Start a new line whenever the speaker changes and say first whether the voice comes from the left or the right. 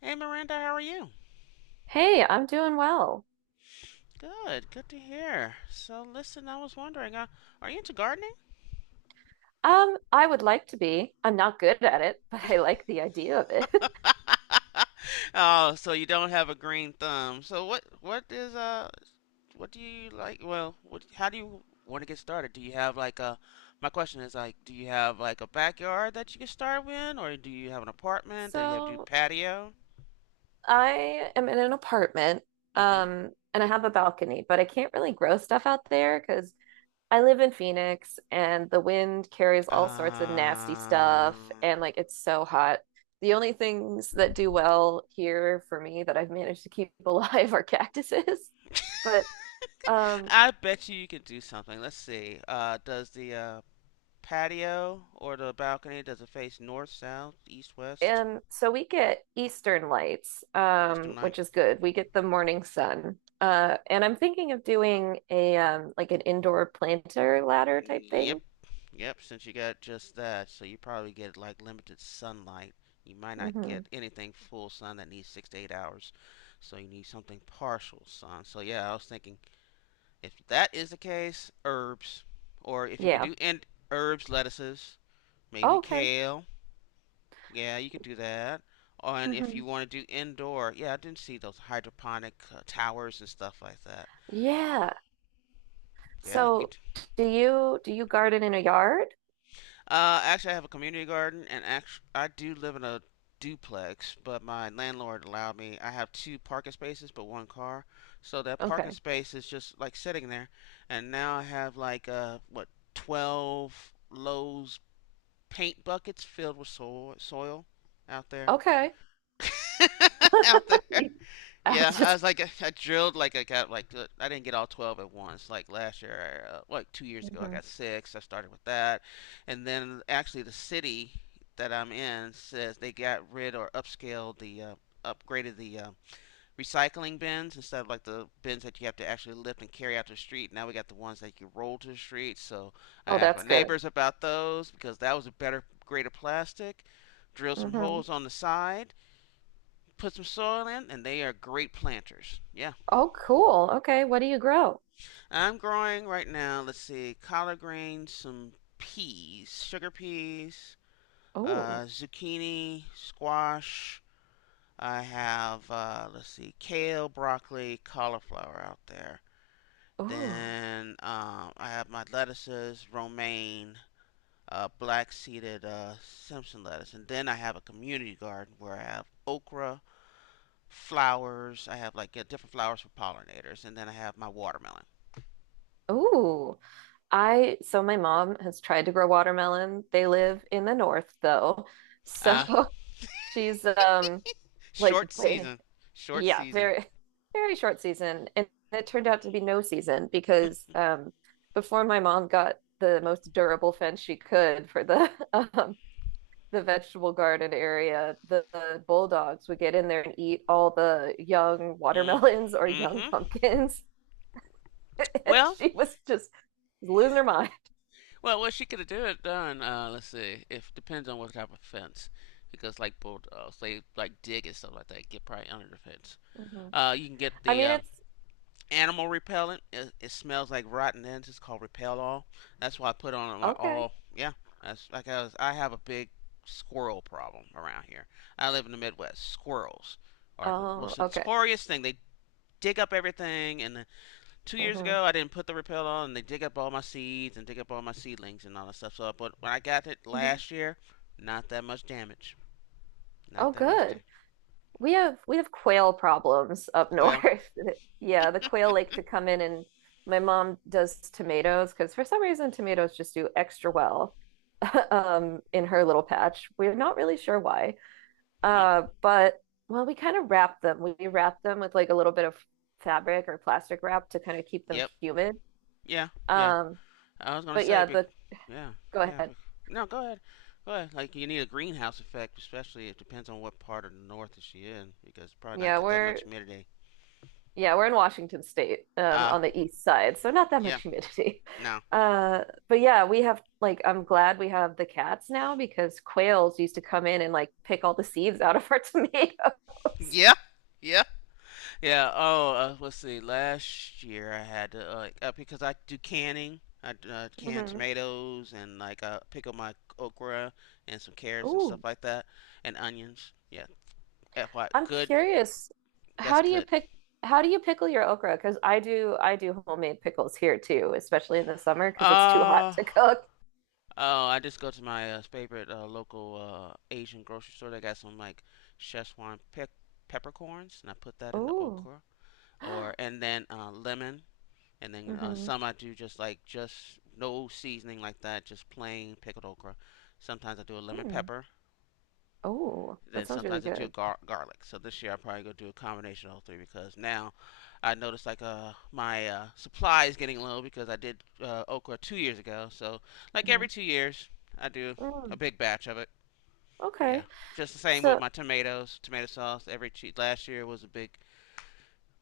left: Hey Miranda, how are you?
right: Hey, I'm doing well.
left: Good, good to hear. So listen, I was wondering, are you into gardening?
right: I would like to be. I'm not good at it, but I like the idea of it.
left: Oh, so you don't have a green thumb. So what is what do you like? Well, what how do you want to get started? Do you have like a My question is like, do you have like a backyard that you can start with, or do you have an apartment that you have to do
right: So
left: patio?
right: I am in an apartment,
left: Mm-hmm.
right: and I have a balcony, but I can't really grow stuff out there because I live in Phoenix and the wind carries all sorts of nasty
left: Uh,
right: stuff, and like it's so hot. The only things that do well here for me that I've managed to keep alive are cactuses. But um,
left: I bet you can do something. Let's see. Does the patio or the balcony, does it face north, south, east, west,
right: So we get Eastern lights,
left: eastern light?
right: which is good. We get the morning sun. And I'm thinking of doing a like an indoor planter ladder type
left: Yep.
right: thing.
left: Yep, since you got just that, so you probably get like limited sunlight. You might not
right: Hmm.
left: get anything full sun that needs 6 to 8 hours. So you need something partial sun. So yeah, I was thinking if that is the case, herbs. Or if you could
right: Yeah.
left: do in herbs, lettuces, maybe
right: Oh, okay.
left: kale. Yeah, you could do that. And if
right: Hmm.
left: you want to do indoor, yeah, I didn't see those hydroponic towers and stuff like that.
right: Yeah.
left: Yeah, you
right: So
left: could.
right: do you garden in a yard?
left: Actually, I have a community garden, and actually, I do live in a duplex, but my landlord allowed me. I have two parking spaces, but one car. So that parking
right: Okay.
left: space is just like sitting there, and now I have like what 12 Lowe's paint buckets filled with soil out there,
right: Okay.
left: out there.
right: I'll
left: Yeah, I
right: just
left: was like I drilled like I got like I didn't get all 12 at once. Like last year, like 2 years ago I
right: Mhm.
left: got 6. I started with that. And then actually the city that I'm in says they got rid or upscaled the upgraded the recycling bins instead of like the bins that you have to actually lift and carry out to the street. Now we got the ones that you roll to the street. So I
right: Oh,
left: asked my
right: that's good.
left: neighbors about those because that was a better grade of plastic. Drill some
right: Hmm.
left: holes on the side, put some soil in, and they are great planters. Yeah.
right: Oh, cool. Okay. What do you grow?
left: I'm growing right now, let's see, collard greens, some peas, sugar peas,
right: Oh,
left: zucchini, squash. I have, let's see, kale, broccoli, cauliflower out there.
right: oh,
left: Then I have my lettuces, romaine, black seeded Simpson lettuce. And then I have a community garden where I have okra, flowers. I have like yeah, different flowers for pollinators, and then I have my watermelon.
right: oh. I so my mom has tried to grow watermelon. They live in the north though. So
left: Ah, uh,
right: she's like
left: Short
right: way
left: season, short
right: yeah,
left: season.
right: very very short season. And it turned out to be no season because before my mom got the most durable fence she could for the the vegetable garden area, the bulldogs would get in there and eat all the young
left: Mm.
right: watermelons or young
left: Mm-hmm.
right: pumpkins. And
left: Well,
right: she was just losing her mind.
left: well, what she could have did done. Let's see. If Depends on what type of fence, because like bulldogs, they like dig and stuff like that. Get probably under the fence.
right: Mhm.
left: You can get
right: I
left: the
right: mean, it's
left: animal repellent. It smells like rotten ends. It's called Repel All. That's why I put on my
right: Okay.
left: all. Yeah, that's like I was. I have a big squirrel problem around here. I live in the Midwest. Squirrels are the
right: Oh,
left: most
right: okay.
left: notorious thing. They dig up everything. And 2 years
right: Hmm.
left: ago, I didn't put the Repel on, and they dig up all my seeds and dig up all my seedlings and all that stuff. So, but when I got it
right: Hmm.
left: last year, not that much damage. Not
right: Oh,
left: that much
right: good.
left: damage.
right: We have quail problems up
left: Quail.
right: north. Yeah, the quail like to come in and my mom does tomatoes because for some reason tomatoes just do extra well in her little patch. We're not really sure why.
left: Hmm.
right: But well, we kind of wrap them. We wrap them with like a little bit of fabric or plastic wrap to kind of keep them
left: Yep.
right: humid.
left: Yeah. Yeah.
right: Um,
left: I was gonna
right: but
left: say,
right: yeah,
left: but
right: the
left: yeah,
right: go
left: yeah.
right: ahead.
left: No, go ahead, go ahead. Like you need a greenhouse effect, especially it depends on what part of the north is she in, because probably not
right: Yeah,
left: get that much
right: we're
left: humidity.
right: Yeah, we're in Washington State,
left: Ah, uh,
right: on the east side, so not that
left: yeah,
right: much humidity.
left: no,
right: But yeah, we have like I'm glad we have the cats now because quails used to come in and like pick all the seeds out of our tomatoes.
left: yeah, yeah, yeah. Oh, let's see. Last year I had to because I do canning. I can
right: Hmm.
left: tomatoes and like pickle my okra and some carrots and
right: Ooh,
left: stuff like that, and onions. Yeah, FY,
right: I'm
left: good.
right: curious.
left: That's
right: How do you
left: good.
right: pick how do you pickle your okra? Because I do homemade pickles here too, especially in the summer because it's too hot
left: Uh,
right: to cook.
left: Oh, I just go to my favorite local Asian grocery store. They got some like Szechuan peppercorns, and I put that in the
right: Ooh.
left: okra, or and then lemon, and then
right: Mm-hmm.
left: some I do just like just no seasoning like that, just plain pickled okra. Sometimes I do a lemon
right: Mm.
left: pepper,
right: Oh,
left: then
right: that sounds really
left: sometimes I do
right: good.
left: garlic. So this year I'm probably gonna do a combination of all three because now I noticed like my supply is getting low because I did okra 2 years ago. So like every
right: Hmm.
left: 2 years I do a
right: Mm.
left: big batch of it. Yeah.
right: Okay.
left: Just the same with
right: So
left: my tomatoes, tomato sauce. Last year was a big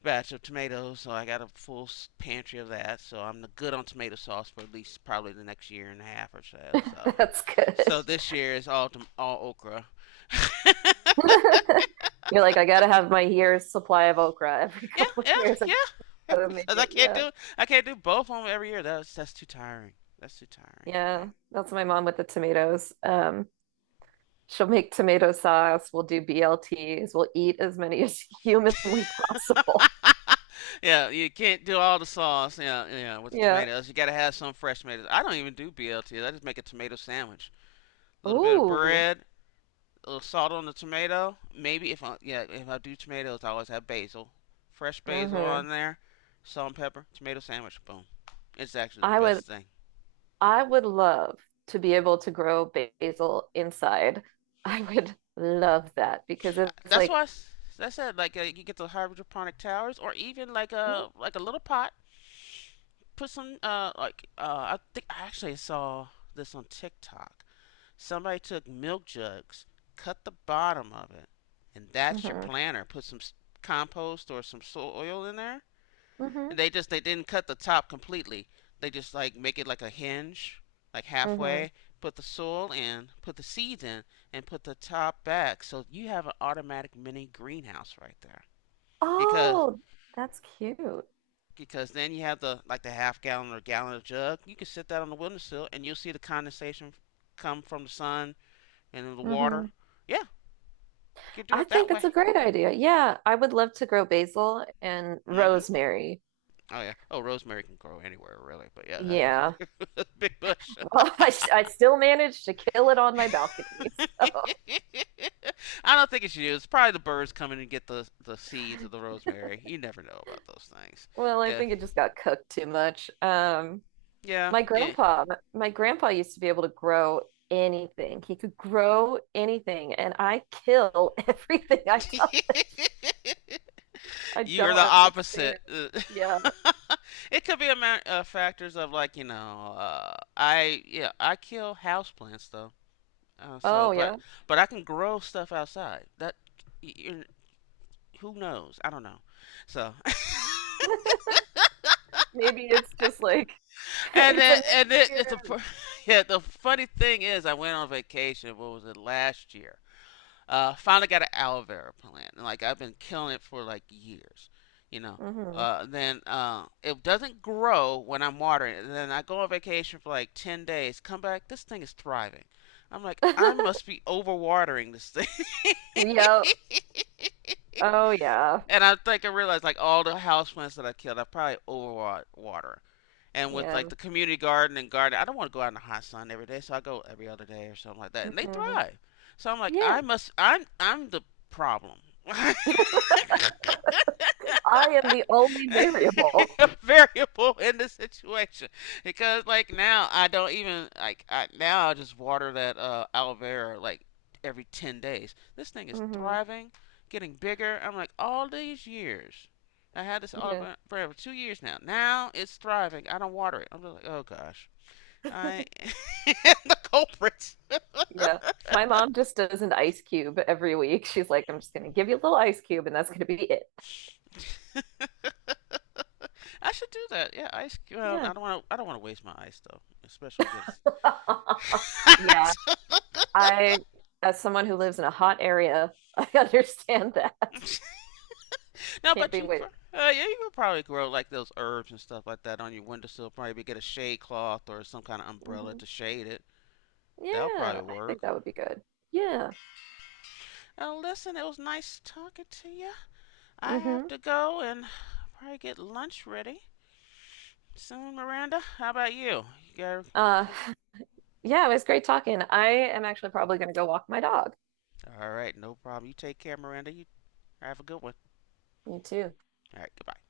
left: batch of tomatoes, so I got a full pantry of that. So I'm good on tomato sauce for at least probably the next year and a half or so. So,
right: that's good.
left: so this year is all okra.
right: You're like, I gotta have my year's supply of okra every
left: Yeah,
right: couple of
left: yeah,
right: years. I
left: yeah.
right: gotta make
left: Because I
right: it.
left: can't
right: Yeah.
left: do I can't do both of them every year. That's too tiring. That's too tiring for me.
right: Yeah. That's my mom with the tomatoes. She'll make tomato sauce. We'll do BLTs. We'll eat as many as humanly possible.
left: Yeah, you can't do all the sauce. Yeah, yeah, with the
right: Yeah.
left: tomatoes. You gotta have some fresh tomatoes. I don't even do BLTs. I just make a tomato sandwich. A little bit of
right: Ooh.
left: bread, a little salt on the tomato. Maybe if I do tomatoes, I always have basil, fresh basil
right: Hmm.
left: on there, salt and pepper, tomato sandwich. Boom. It's actually the
right: I would
left: best thing.
right: I would love to be able to grow basil inside. I would love that because it's
left: That's why I
right: like
left: s- I said like you get the hydroponic towers or even like
right: mm-hmm,
left: a like a little pot. Put some like I think I actually saw this on TikTok. Somebody took milk jugs, cut the bottom of it, and that's your
right: mm-hmm,
left: planter. Put some compost or some soil in there, and they didn't cut the top completely. They just like make it like a hinge, like
right: mm-hmm.
left: halfway. Put the soil in, put the seeds in, and put the top back. So you have an automatic mini greenhouse right there. Because
right: Oh, that's cute.
left: because then you have the like the half gallon or gallon jug. You can sit that on the windowsill and you'll see the condensation come from the sun and the water.
right: Hmm.
left: Yeah, you can do
right: I
left: it that
right: think that's
left: way.
right: a great idea. Yeah, I would love to grow basil and
left: Hmm.
right: rosemary.
left: Oh yeah. Oh, rosemary can grow anywhere really, but yeah, that's a
right: Yeah.
left: big, big bush.
right: Well, I still managed to kill it on my balcony. So,
left: I don't think it's you. It's probably the birds coming and get the seeds of the rosemary. You never know about those things.
right: well, I
left: Yeah,
right: think it just got cooked too much.
left: yeah,
right: My
left: yeah.
right: grandpa, my grandpa used to be able to grow anything. He could grow anything, and I kill everything. I
left: You are
right: don't
left: the opposite.
right: understand. Yeah.
left: It could be a factors of like I yeah, I kill houseplants though. So,
right: Oh,
left: but
right: yeah.
left: but I can grow stuff outside. That you, who knows? I don't know. So.
right: Maybe it's just like
left: And
right: it's a
left: then, and then it's a,
right: mixture.
left: yeah, the funny thing is, I went on vacation. What was it last year? Finally got an aloe vera plant, and like I've been killing it for like years, you know.
right: Hmm.
left: Then it doesn't grow when I'm watering it. And then I go on vacation for like 10 days. Come back, this thing is thriving. I'm like, I must be overwatering this thing.
right: Yep. Oh yeah.
left: And I think I realized like all the houseplants that I killed, I probably overwater, and with
right: Yeah.
left: like the community garden and garden, I don't want to go out in the hot sun every day, so I go every other day or something like that, and they
right: Hmm.
left: thrive. So I'm like,
right: Yeah.
left: I must I'm the problem.
right: I am the only variable.
left: A variable in the situation, because like now I don't even now I just water that aloe vera like every 10 days. This thing is
right: Hmm.
left: thriving, getting bigger. I'm like, all these years I had this all
right: Yeah.
left: for 2 years. Now it's thriving, I don't water it. I'm just like, oh gosh, I am the culprits.
right: Yeah. My mom just does an ice cube every week. She's like, I'm just gonna give you a little ice cube and that's gonna be it.
left: I should do that. Yeah, ice. Well,
right: Yeah.
left: I don't want to. I don't want to waste my ice though, especially when
right: Yeah.
left: it
right: I, as someone who lives in a hot area, I understand that.
left: gets. No,
right: Can't
left: but
right: be
left: you,
right: wait.
left: yeah, you could probably grow like those herbs and stuff like that on your windowsill. Probably get a shade cloth or some kind of umbrella to
right: Hmm.
left: shade it. That'll
right: Yeah,
left: probably
right: I
left: work.
right: think that would be good. Yeah.
left: Now, listen, it was nice talking to you. I have
right: Hmm.
left: to go and probably get lunch ready soon, Miranda. How about you? You got
right: Uh,
left: some?
right: yeah, it was great talking. I am actually probably going to go walk my dog.
left: All right, no problem. You take care, Miranda. You have a good one.
right: You too.
left: All right, goodbye.